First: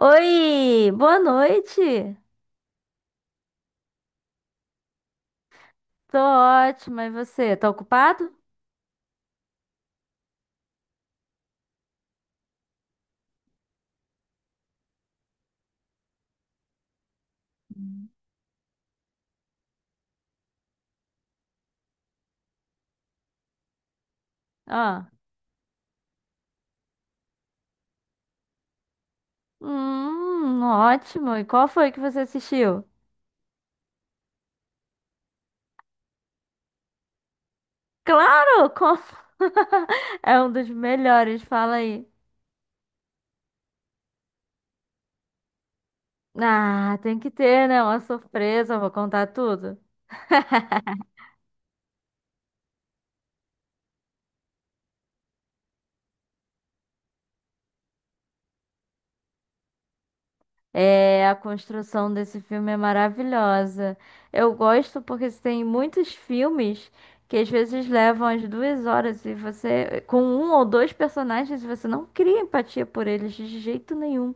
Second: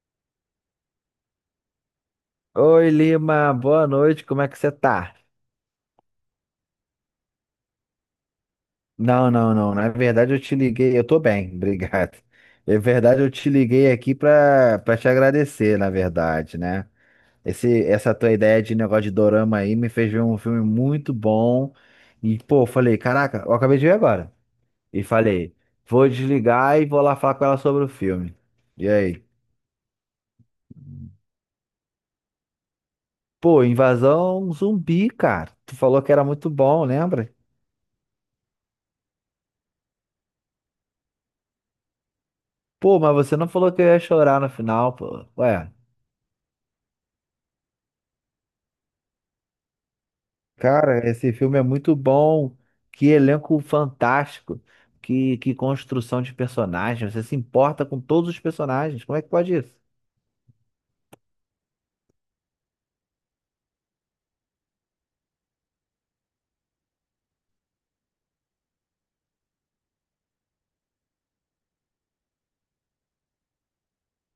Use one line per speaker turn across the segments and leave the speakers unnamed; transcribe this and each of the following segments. Oi, boa noite.
Oi, Lima, boa noite, como é que você tá?
Tô ótima, e você? Tá ocupado?
Não, não, não, na verdade eu te liguei, eu tô bem, obrigado. Na verdade eu te liguei aqui pra te agradecer, na verdade, né?
Hum.
Essa tua ideia de negócio de dorama aí me fez ver um filme muito bom e, pô, eu falei, caraca, eu acabei de ver agora. E
Ah,
falei, vou desligar e vou lá falar com ela sobre o filme. E aí?
ótimo. E qual foi que você assistiu?
Pô, Invasão Zumbi, cara, tu falou que era muito bom, lembra?
Claro, com- é um dos melhores, fala aí.
Pô, mas você não falou que eu ia chorar no final, pô. Ué,
Ah, tem que ter, né? Uma surpresa, eu vou contar tudo.
cara, esse filme é muito bom. Que elenco fantástico. Que construção de personagens. Você se importa com todos os personagens. Como é que pode isso?
É, a construção desse filme é maravilhosa. Eu gosto porque tem muitos filmes que às vezes levam as duas horas e você, com um ou dois personagens, você não cria empatia por eles de jeito nenhum.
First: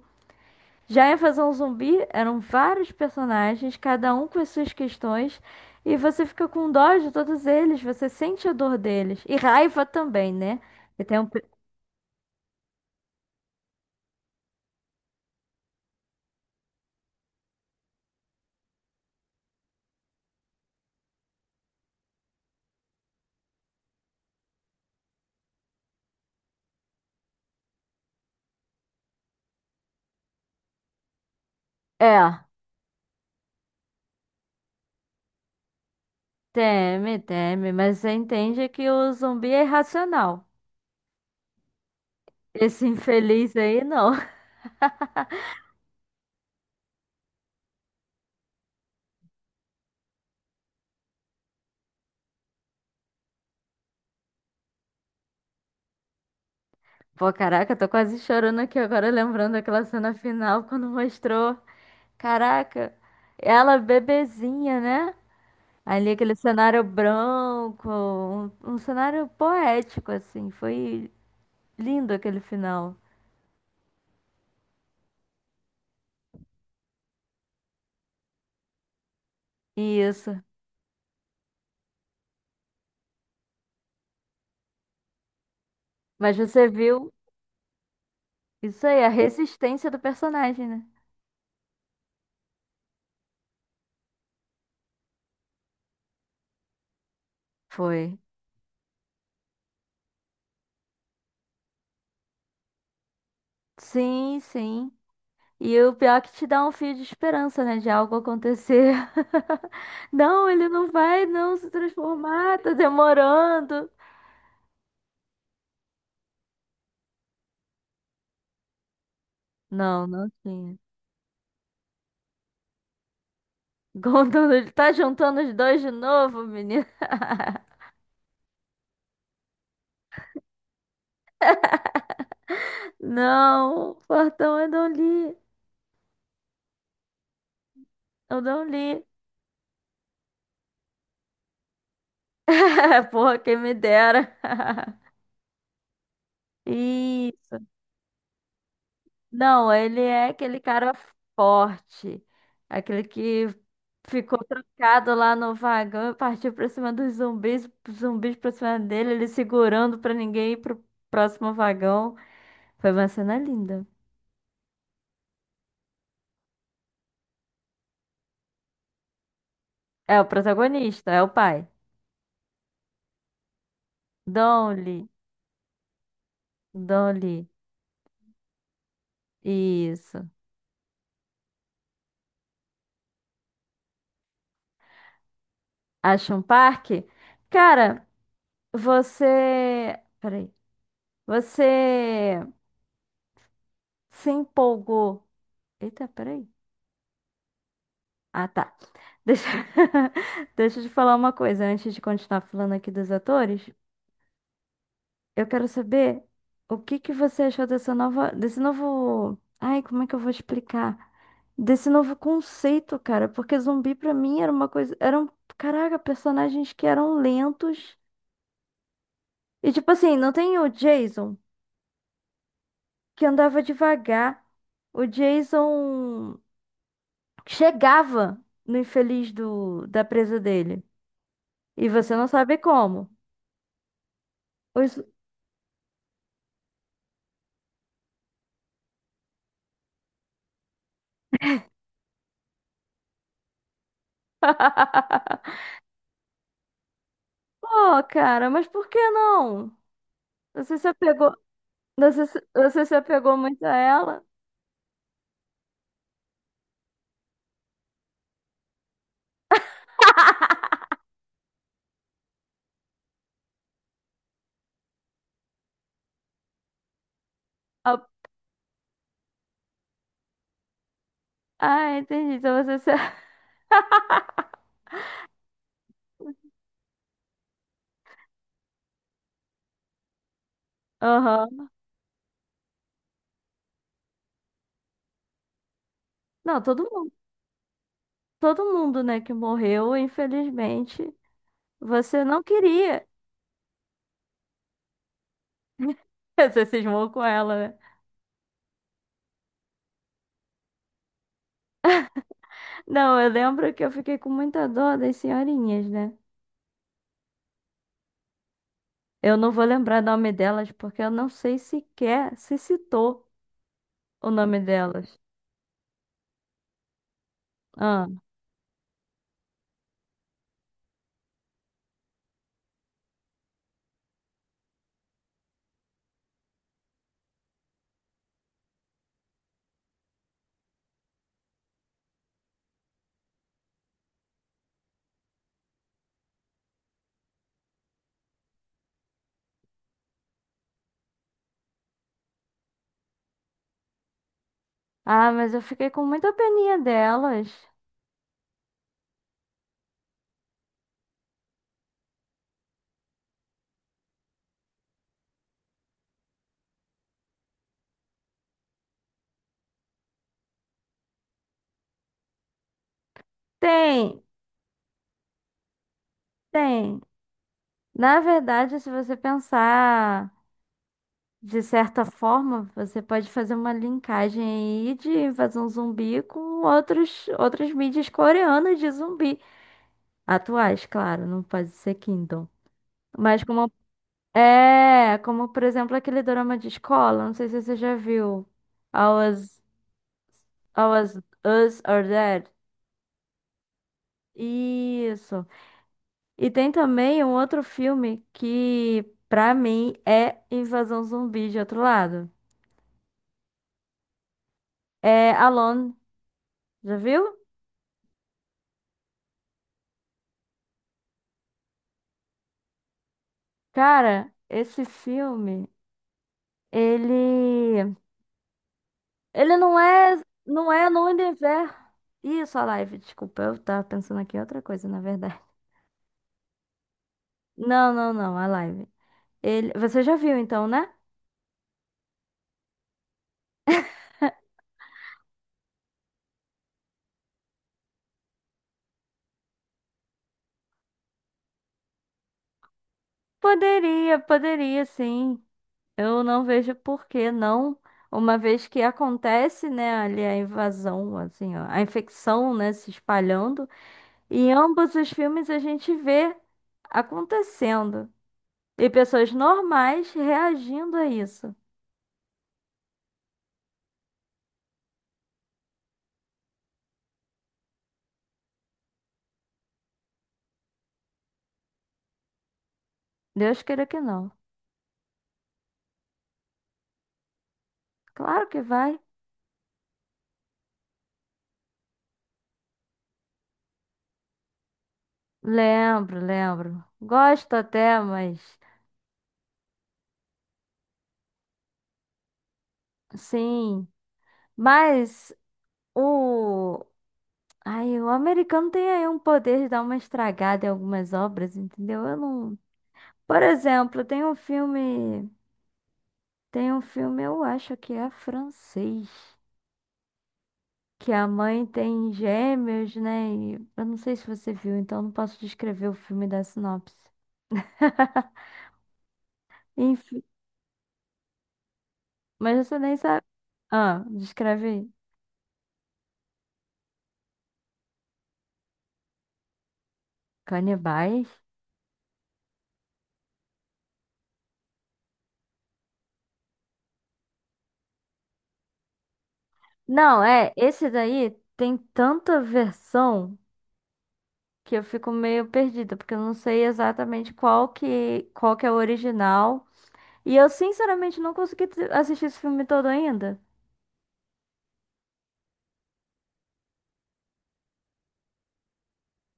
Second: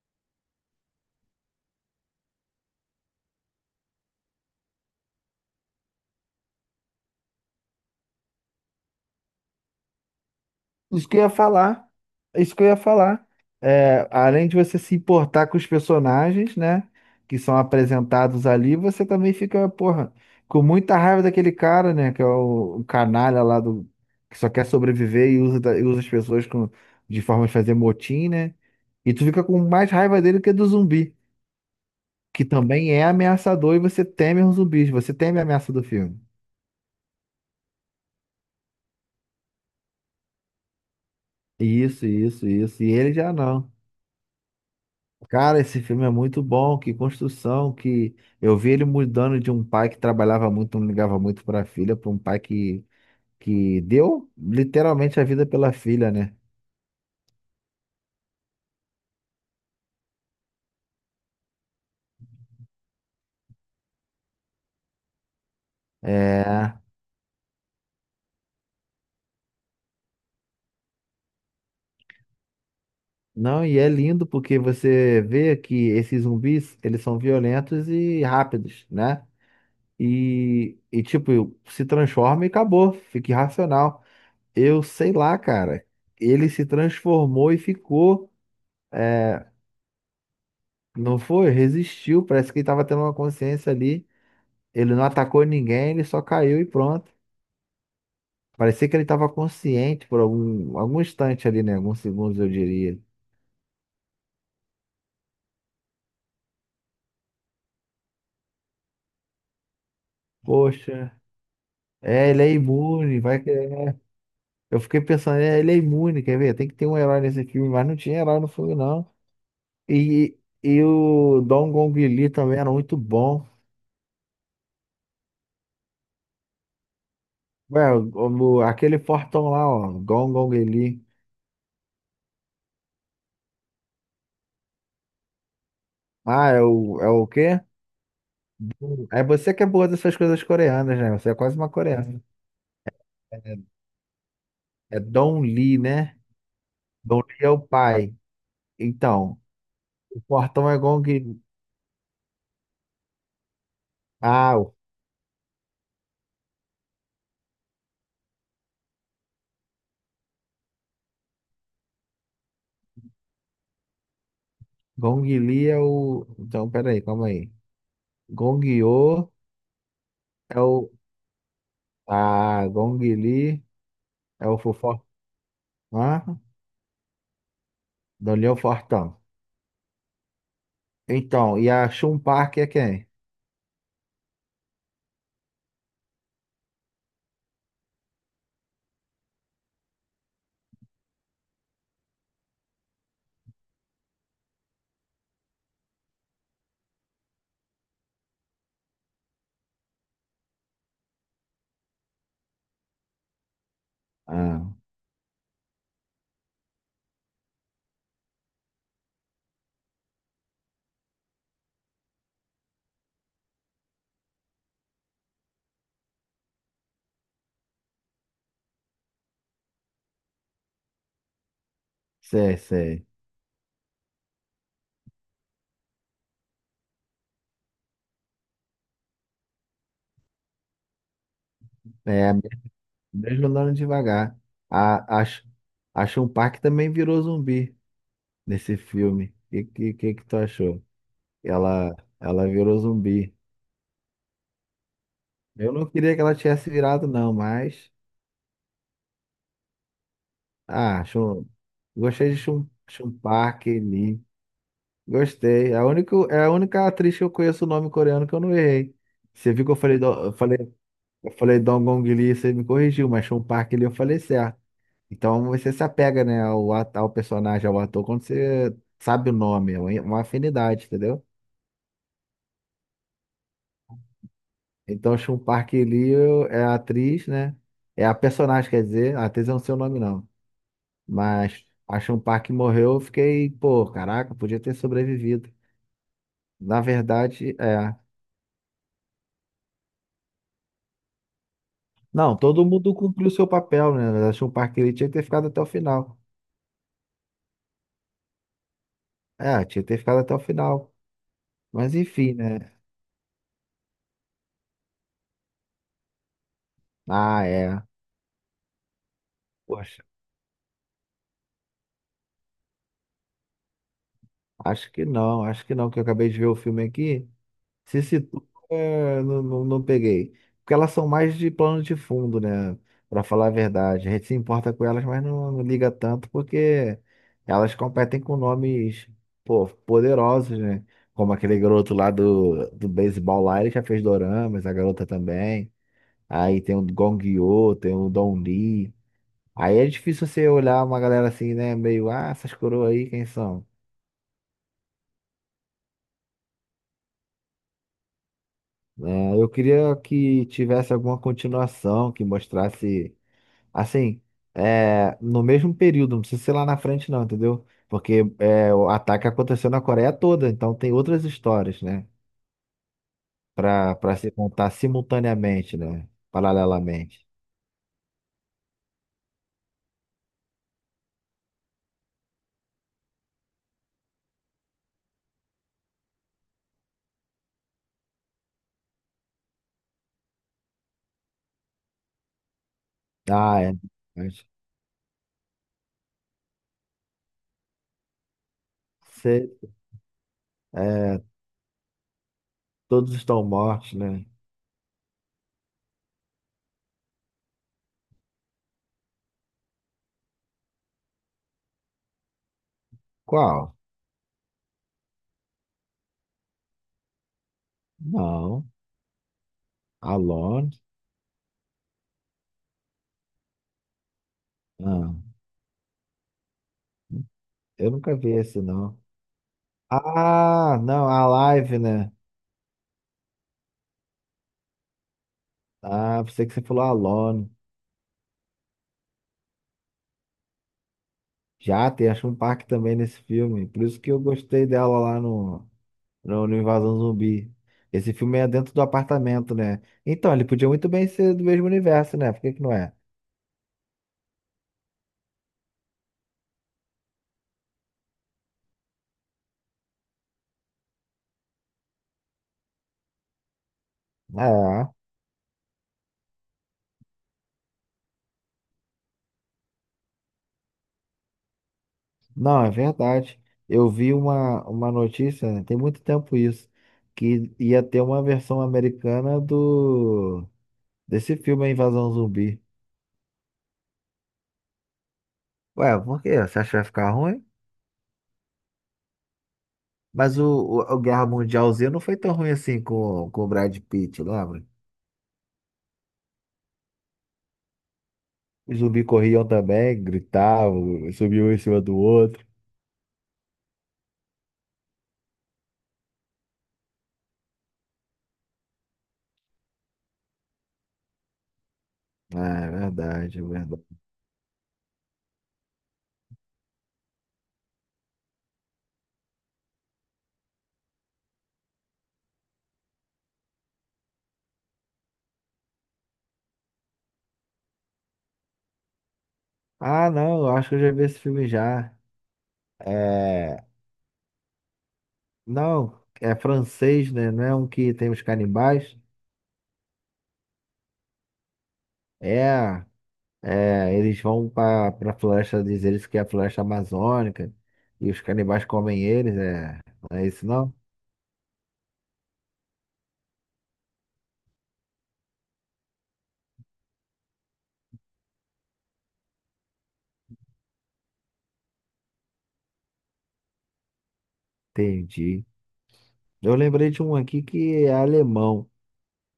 Já em Invasão Zumbi eram vários personagens, cada um com as suas questões, e você fica com dó de todos eles, você sente a dor deles. E raiva também, né? E
Isso que
tem
eu
um...
ia
pe-
falar. Isso que eu ia falar. É, além de você se importar com os personagens, né? Que são apresentados ali, você também fica, porra, com muita raiva daquele cara, né? Que é o canalha lá do. Que só quer sobreviver e usa, e usa as pessoas com, de forma de fazer motim, né? E tu fica com mais raiva dele que do zumbi,
É,
que também é ameaçador e você teme os zumbis, você teme a ameaça do filme.
teme, teme, mas você entende que o zumbi é irracional.
Isso, isso, isso.
Esse
E ele já
infeliz
não.
aí, não.
Cara, esse filme é muito bom, que construção, que eu vi ele mudando de um pai que trabalhava muito, não ligava muito para a filha, para um pai que deu literalmente a vida pela filha, né?
Pô, caraca, eu tô quase chorando aqui agora, lembrando daquela cena final quando mostrou. Caraca, ela bebezinha, né? Ali aquele
É,
cenário branco, um cenário poético, assim. Foi lindo aquele final.
não, e é lindo porque você vê que esses zumbis, eles são violentos e rápidos, né?
Isso.
E tipo, se transforma e acabou, fica irracional. Eu sei lá, cara,
Mas
ele se
você viu
transformou e ficou,
isso aí, a resistência do personagem, né?
não foi? Resistiu, parece que ele tava tendo uma consciência ali. Ele não atacou ninguém, ele só caiu e pronto.
Foi.
Parecia que ele estava consciente por algum instante ali, né? Alguns segundos, eu diria.
Sim, sim. E o pior é que te dá um fio de esperança, né? De algo acontecer. Não, ele não
Poxa,
vai não se
é, ele é
transformar, tá
imune, vai que...
demorando.
é. Eu fiquei pensando, é, ele é imune, quer ver? Tem que ter um herói nesse filme, mas não tinha herói no filme, não.
Não, não
E,
tinha.
e o Dong Gong Li também era muito bom.
Contando, ele tá juntando os dois de novo, menina.
Ué, aquele fortão lá, ó, Dong Gong Li.
Não, Fortão, eu não li.
Ah, é é o quê?
Eu não li.
É você que é boa dessas coisas coreanas, né? Você é quase uma coreana.
Porra, quem
É
me dera.
é Dong Li, né? Gong Li é o
Isso.
pai. Então,
Não, ele
o
é aquele
portão é
cara
Gong.
forte, aquele que ficou
Ah, o
trancado lá no vagão e partiu pra cima dos zumbis, zumbis pra cima dele, ele segurando pra ninguém ir pro próximo vagão. Foi uma cena linda.
Gong Li é o. Então, peraí, calma aí. Gong Yoo
É o
é o.
protagonista, é o pai.
Ah, Gong Li é o fofo.
Donnie,
Ah,
Donnie,
Don Li é o fortão.
isso.
Então, e a Shun Park é quem?
Acha um parque? Cara, você. Peraí. Você se empolgou. Eita, peraí. Ah, tá. Deixa... Deixa eu te falar uma coisa antes de continuar falando aqui dos atores.
Ah,
Eu quero saber o que que você achou dessa nova, desse novo, ai, como é que eu vou explicar? Desse novo conceito, cara, porque zumbi pra mim era uma coisa, eram, caraca, personagens que eram lentos. E tipo assim, não tem o Jason
sei, sei.
que andava devagar. O Jason chegava no infeliz do da presa dele. E você não
É,
sabe como.
mesmo andando devagar.
Os
A, a, Sh- a Shun Park também virou zumbi nesse filme. O que que tu achou? Ela virou zumbi. Eu não queria que ela tivesse virado, não, mas.
Pô, cara, mas por que não? Você se
Ah,
apegou,
chum...
você,
gostei de
você se
Chum
apegou muito
Park
a
Lee.
ela?
Gostei. É a única atriz que eu conheço o nome coreano que eu não errei. Você viu que eu falei, do... eu falei Dongong Lee, você me corrigiu, mas Chum Park Lee eu falei certo. Então você se apega, né, ao, ao personagem, ao ator,
Ah,
quando você sabe o nome, é uma afinidade, entendeu?
ah, entendi. Então você se...
Então Chum Park Lee é a atriz, né? É a personagem, quer dizer, a atriz eu não sei o nome, não.
Aham.
Mas Action Park morreu, eu fiquei, pô, caraca, podia ter sobrevivido.
Não,
Na verdade, é.
todo mundo, né, que morreu, infelizmente, você
Não,
não
todo mundo
queria.
cumpriu seu papel, né? Action Park ele tinha que ter ficado até o final.
Você cismou com ela, né?
É, tinha que ter ficado até o final. Mas enfim, né?
Não, eu lembro que eu fiquei com muita dor das senhorinhas, né?
Ah, é.
Eu não vou lembrar
Poxa,
o nome delas porque eu não sei sequer se citou o nome delas.
acho que não, que eu acabei de ver o filme aqui. Se
Ah,
situa, é, não, não, não peguei. Porque elas são mais de plano de fundo, né? Pra falar a verdade. A gente se importa com elas, mas não, não liga tanto porque elas competem com nomes, pô, poderosos, né? Como aquele garoto lá do beisebol lá, ele já fez doramas, a garota também. Aí tem o Gong Yoo, tem o Don Lee. Aí é difícil você olhar uma galera assim, né? Meio, ah, essas coroas aí, quem são?
ah, mas eu fiquei com muita peninha delas.
Né? Eu queria que tivesse alguma continuação que mostrasse. Assim, é, no mesmo período, não precisa ser lá na frente, não, entendeu? Porque é, o ataque aconteceu na Coreia toda, então tem outras histórias, né? Pra
Tem.
se contar simultaneamente, né?
Tem.
Paralelamente.
Na verdade, se você pensar de certa forma, você pode fazer uma linkagem aí de invasão zumbi com outras mídias coreanas de zumbi. Atuais, claro, não pode ser Kingdom. Mas
Ah,
como
é. Mas
é, como por exemplo aquele drama de escola, não sei se você já viu. All
Você,
Us, All Us,
é,
Us Are Dead.
todos estão mortos, né?
Isso. E tem também um outro filme que, pra mim, é Invasão Zumbi de outro lado.
Qual?
É Alone, já viu?
Não. Alone?
Cara, esse
Não.
filme,
Eu
ele
nunca vi esse, não.
ele não é não
Ah,
é no
não, a
universo.
live, né?
Isso, a live, desculpa, eu tava pensando aqui em outra coisa, na verdade.
Ah, pensei que você falou Alone.
Não, não, não, a live. Ele, você já viu então, né?
Já tem a Chumpark também nesse filme. Por isso que eu gostei dela lá no Invasão Zumbi. Esse filme é dentro do apartamento, né? Então, ele podia muito bem ser do mesmo universo, né? Por que que não é?
Poderia, poderia sim. Eu não vejo por que não, uma vez que acontece, né, ali a invasão, assim, ó, a infecção, né, se espalhando. E em
É.
ambos os filmes a gente vê acontecendo. E pessoas normais reagindo a isso.
Não, é verdade. Eu vi uma notícia, né? Tem muito tempo isso, que ia ter uma versão americana do desse filme A Invasão Zumbi.
Deus queira que não.
Ué, por quê? Você acha que vai ficar ruim?
Claro que vai.
Mas o Guerra Mundial Z não foi tão ruim assim com o Brad Pitt, lembra?
Lembro, lembro. Gosto até, mas.
Os zumbis corriam também, gritavam, subiam um em cima do outro.
Sim. Mas o. Ai, o americano tem aí um poder de dar uma estragada em algumas obras, entendeu? Eu não.
Ah, é verdade,
Por
é verdade.
exemplo, tem um filme. Tem um filme, eu acho que é francês. Que a mãe tem gêmeos, né? E eu não sei se você viu, então não posso descrever o filme da sinopse.
Ah,
Enfim,
não, eu acho que eu já vi esse filme já.
mas você nem sabe.
É.
Ah, descreve aí.
Não, é francês, né? Não é um que tem os canibais?
Canibais?
É. É, eles vão para floresta, diz eles que é a floresta amazônica e os canibais comem eles, é. Não
Não,
é isso
é,
não?
esse daí tem tanta versão que eu fico meio perdida, porque eu não sei exatamente qual que é o original. E eu, sinceramente, não consegui t- assistir esse filme todo ainda.
Entendi. Eu lembrei de um aqui que é alemão.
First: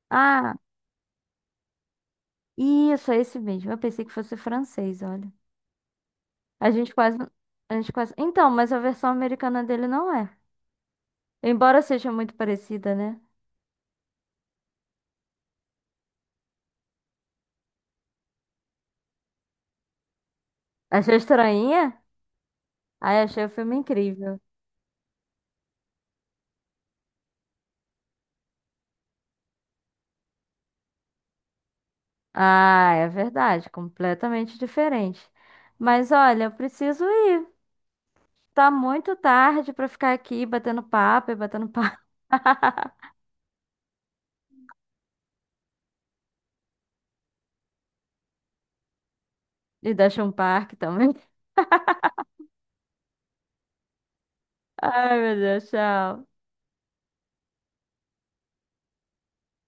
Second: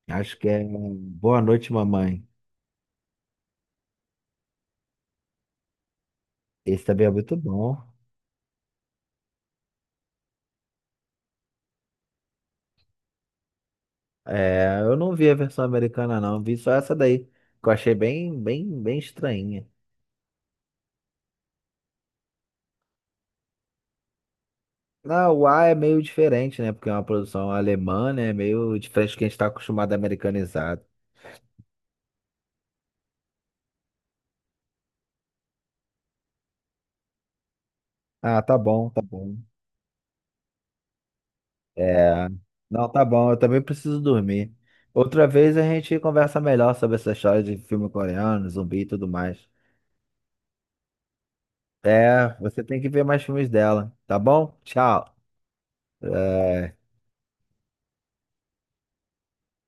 Acho que
Ah,
é Boa Noite, Mamãe.
isso, é esse mesmo. Eu pensei que fosse francês, olha. A
Esse
gente
também é
quase,
muito
a
bom.
gente quase... Então, mas a versão americana dele não é. Embora seja muito parecida, né?
É, eu não vi a versão americana, não. Vi só essa daí, que eu achei bem estranha.
Achei estranha? Ai, achei o filme incrível.
Não, o A é meio diferente, né? Porque é uma produção alemã, né? É meio diferente do que a gente tá acostumado americanizado.
Ah, é verdade, completamente diferente. Mas olha, eu preciso ir.
Ah, tá
Tá
bom, tá
muito
bom.
tarde pra ficar aqui batendo papo e batendo papo.
É. Não, tá bom, eu também preciso dormir. Outra vez a gente conversa melhor sobre essa história de filme coreano, zumbi e tudo mais.
E da um parque também.
É, você tem que ver mais filmes dela, tá bom? Tchau.
Ai, meu Deus, tchau.
É.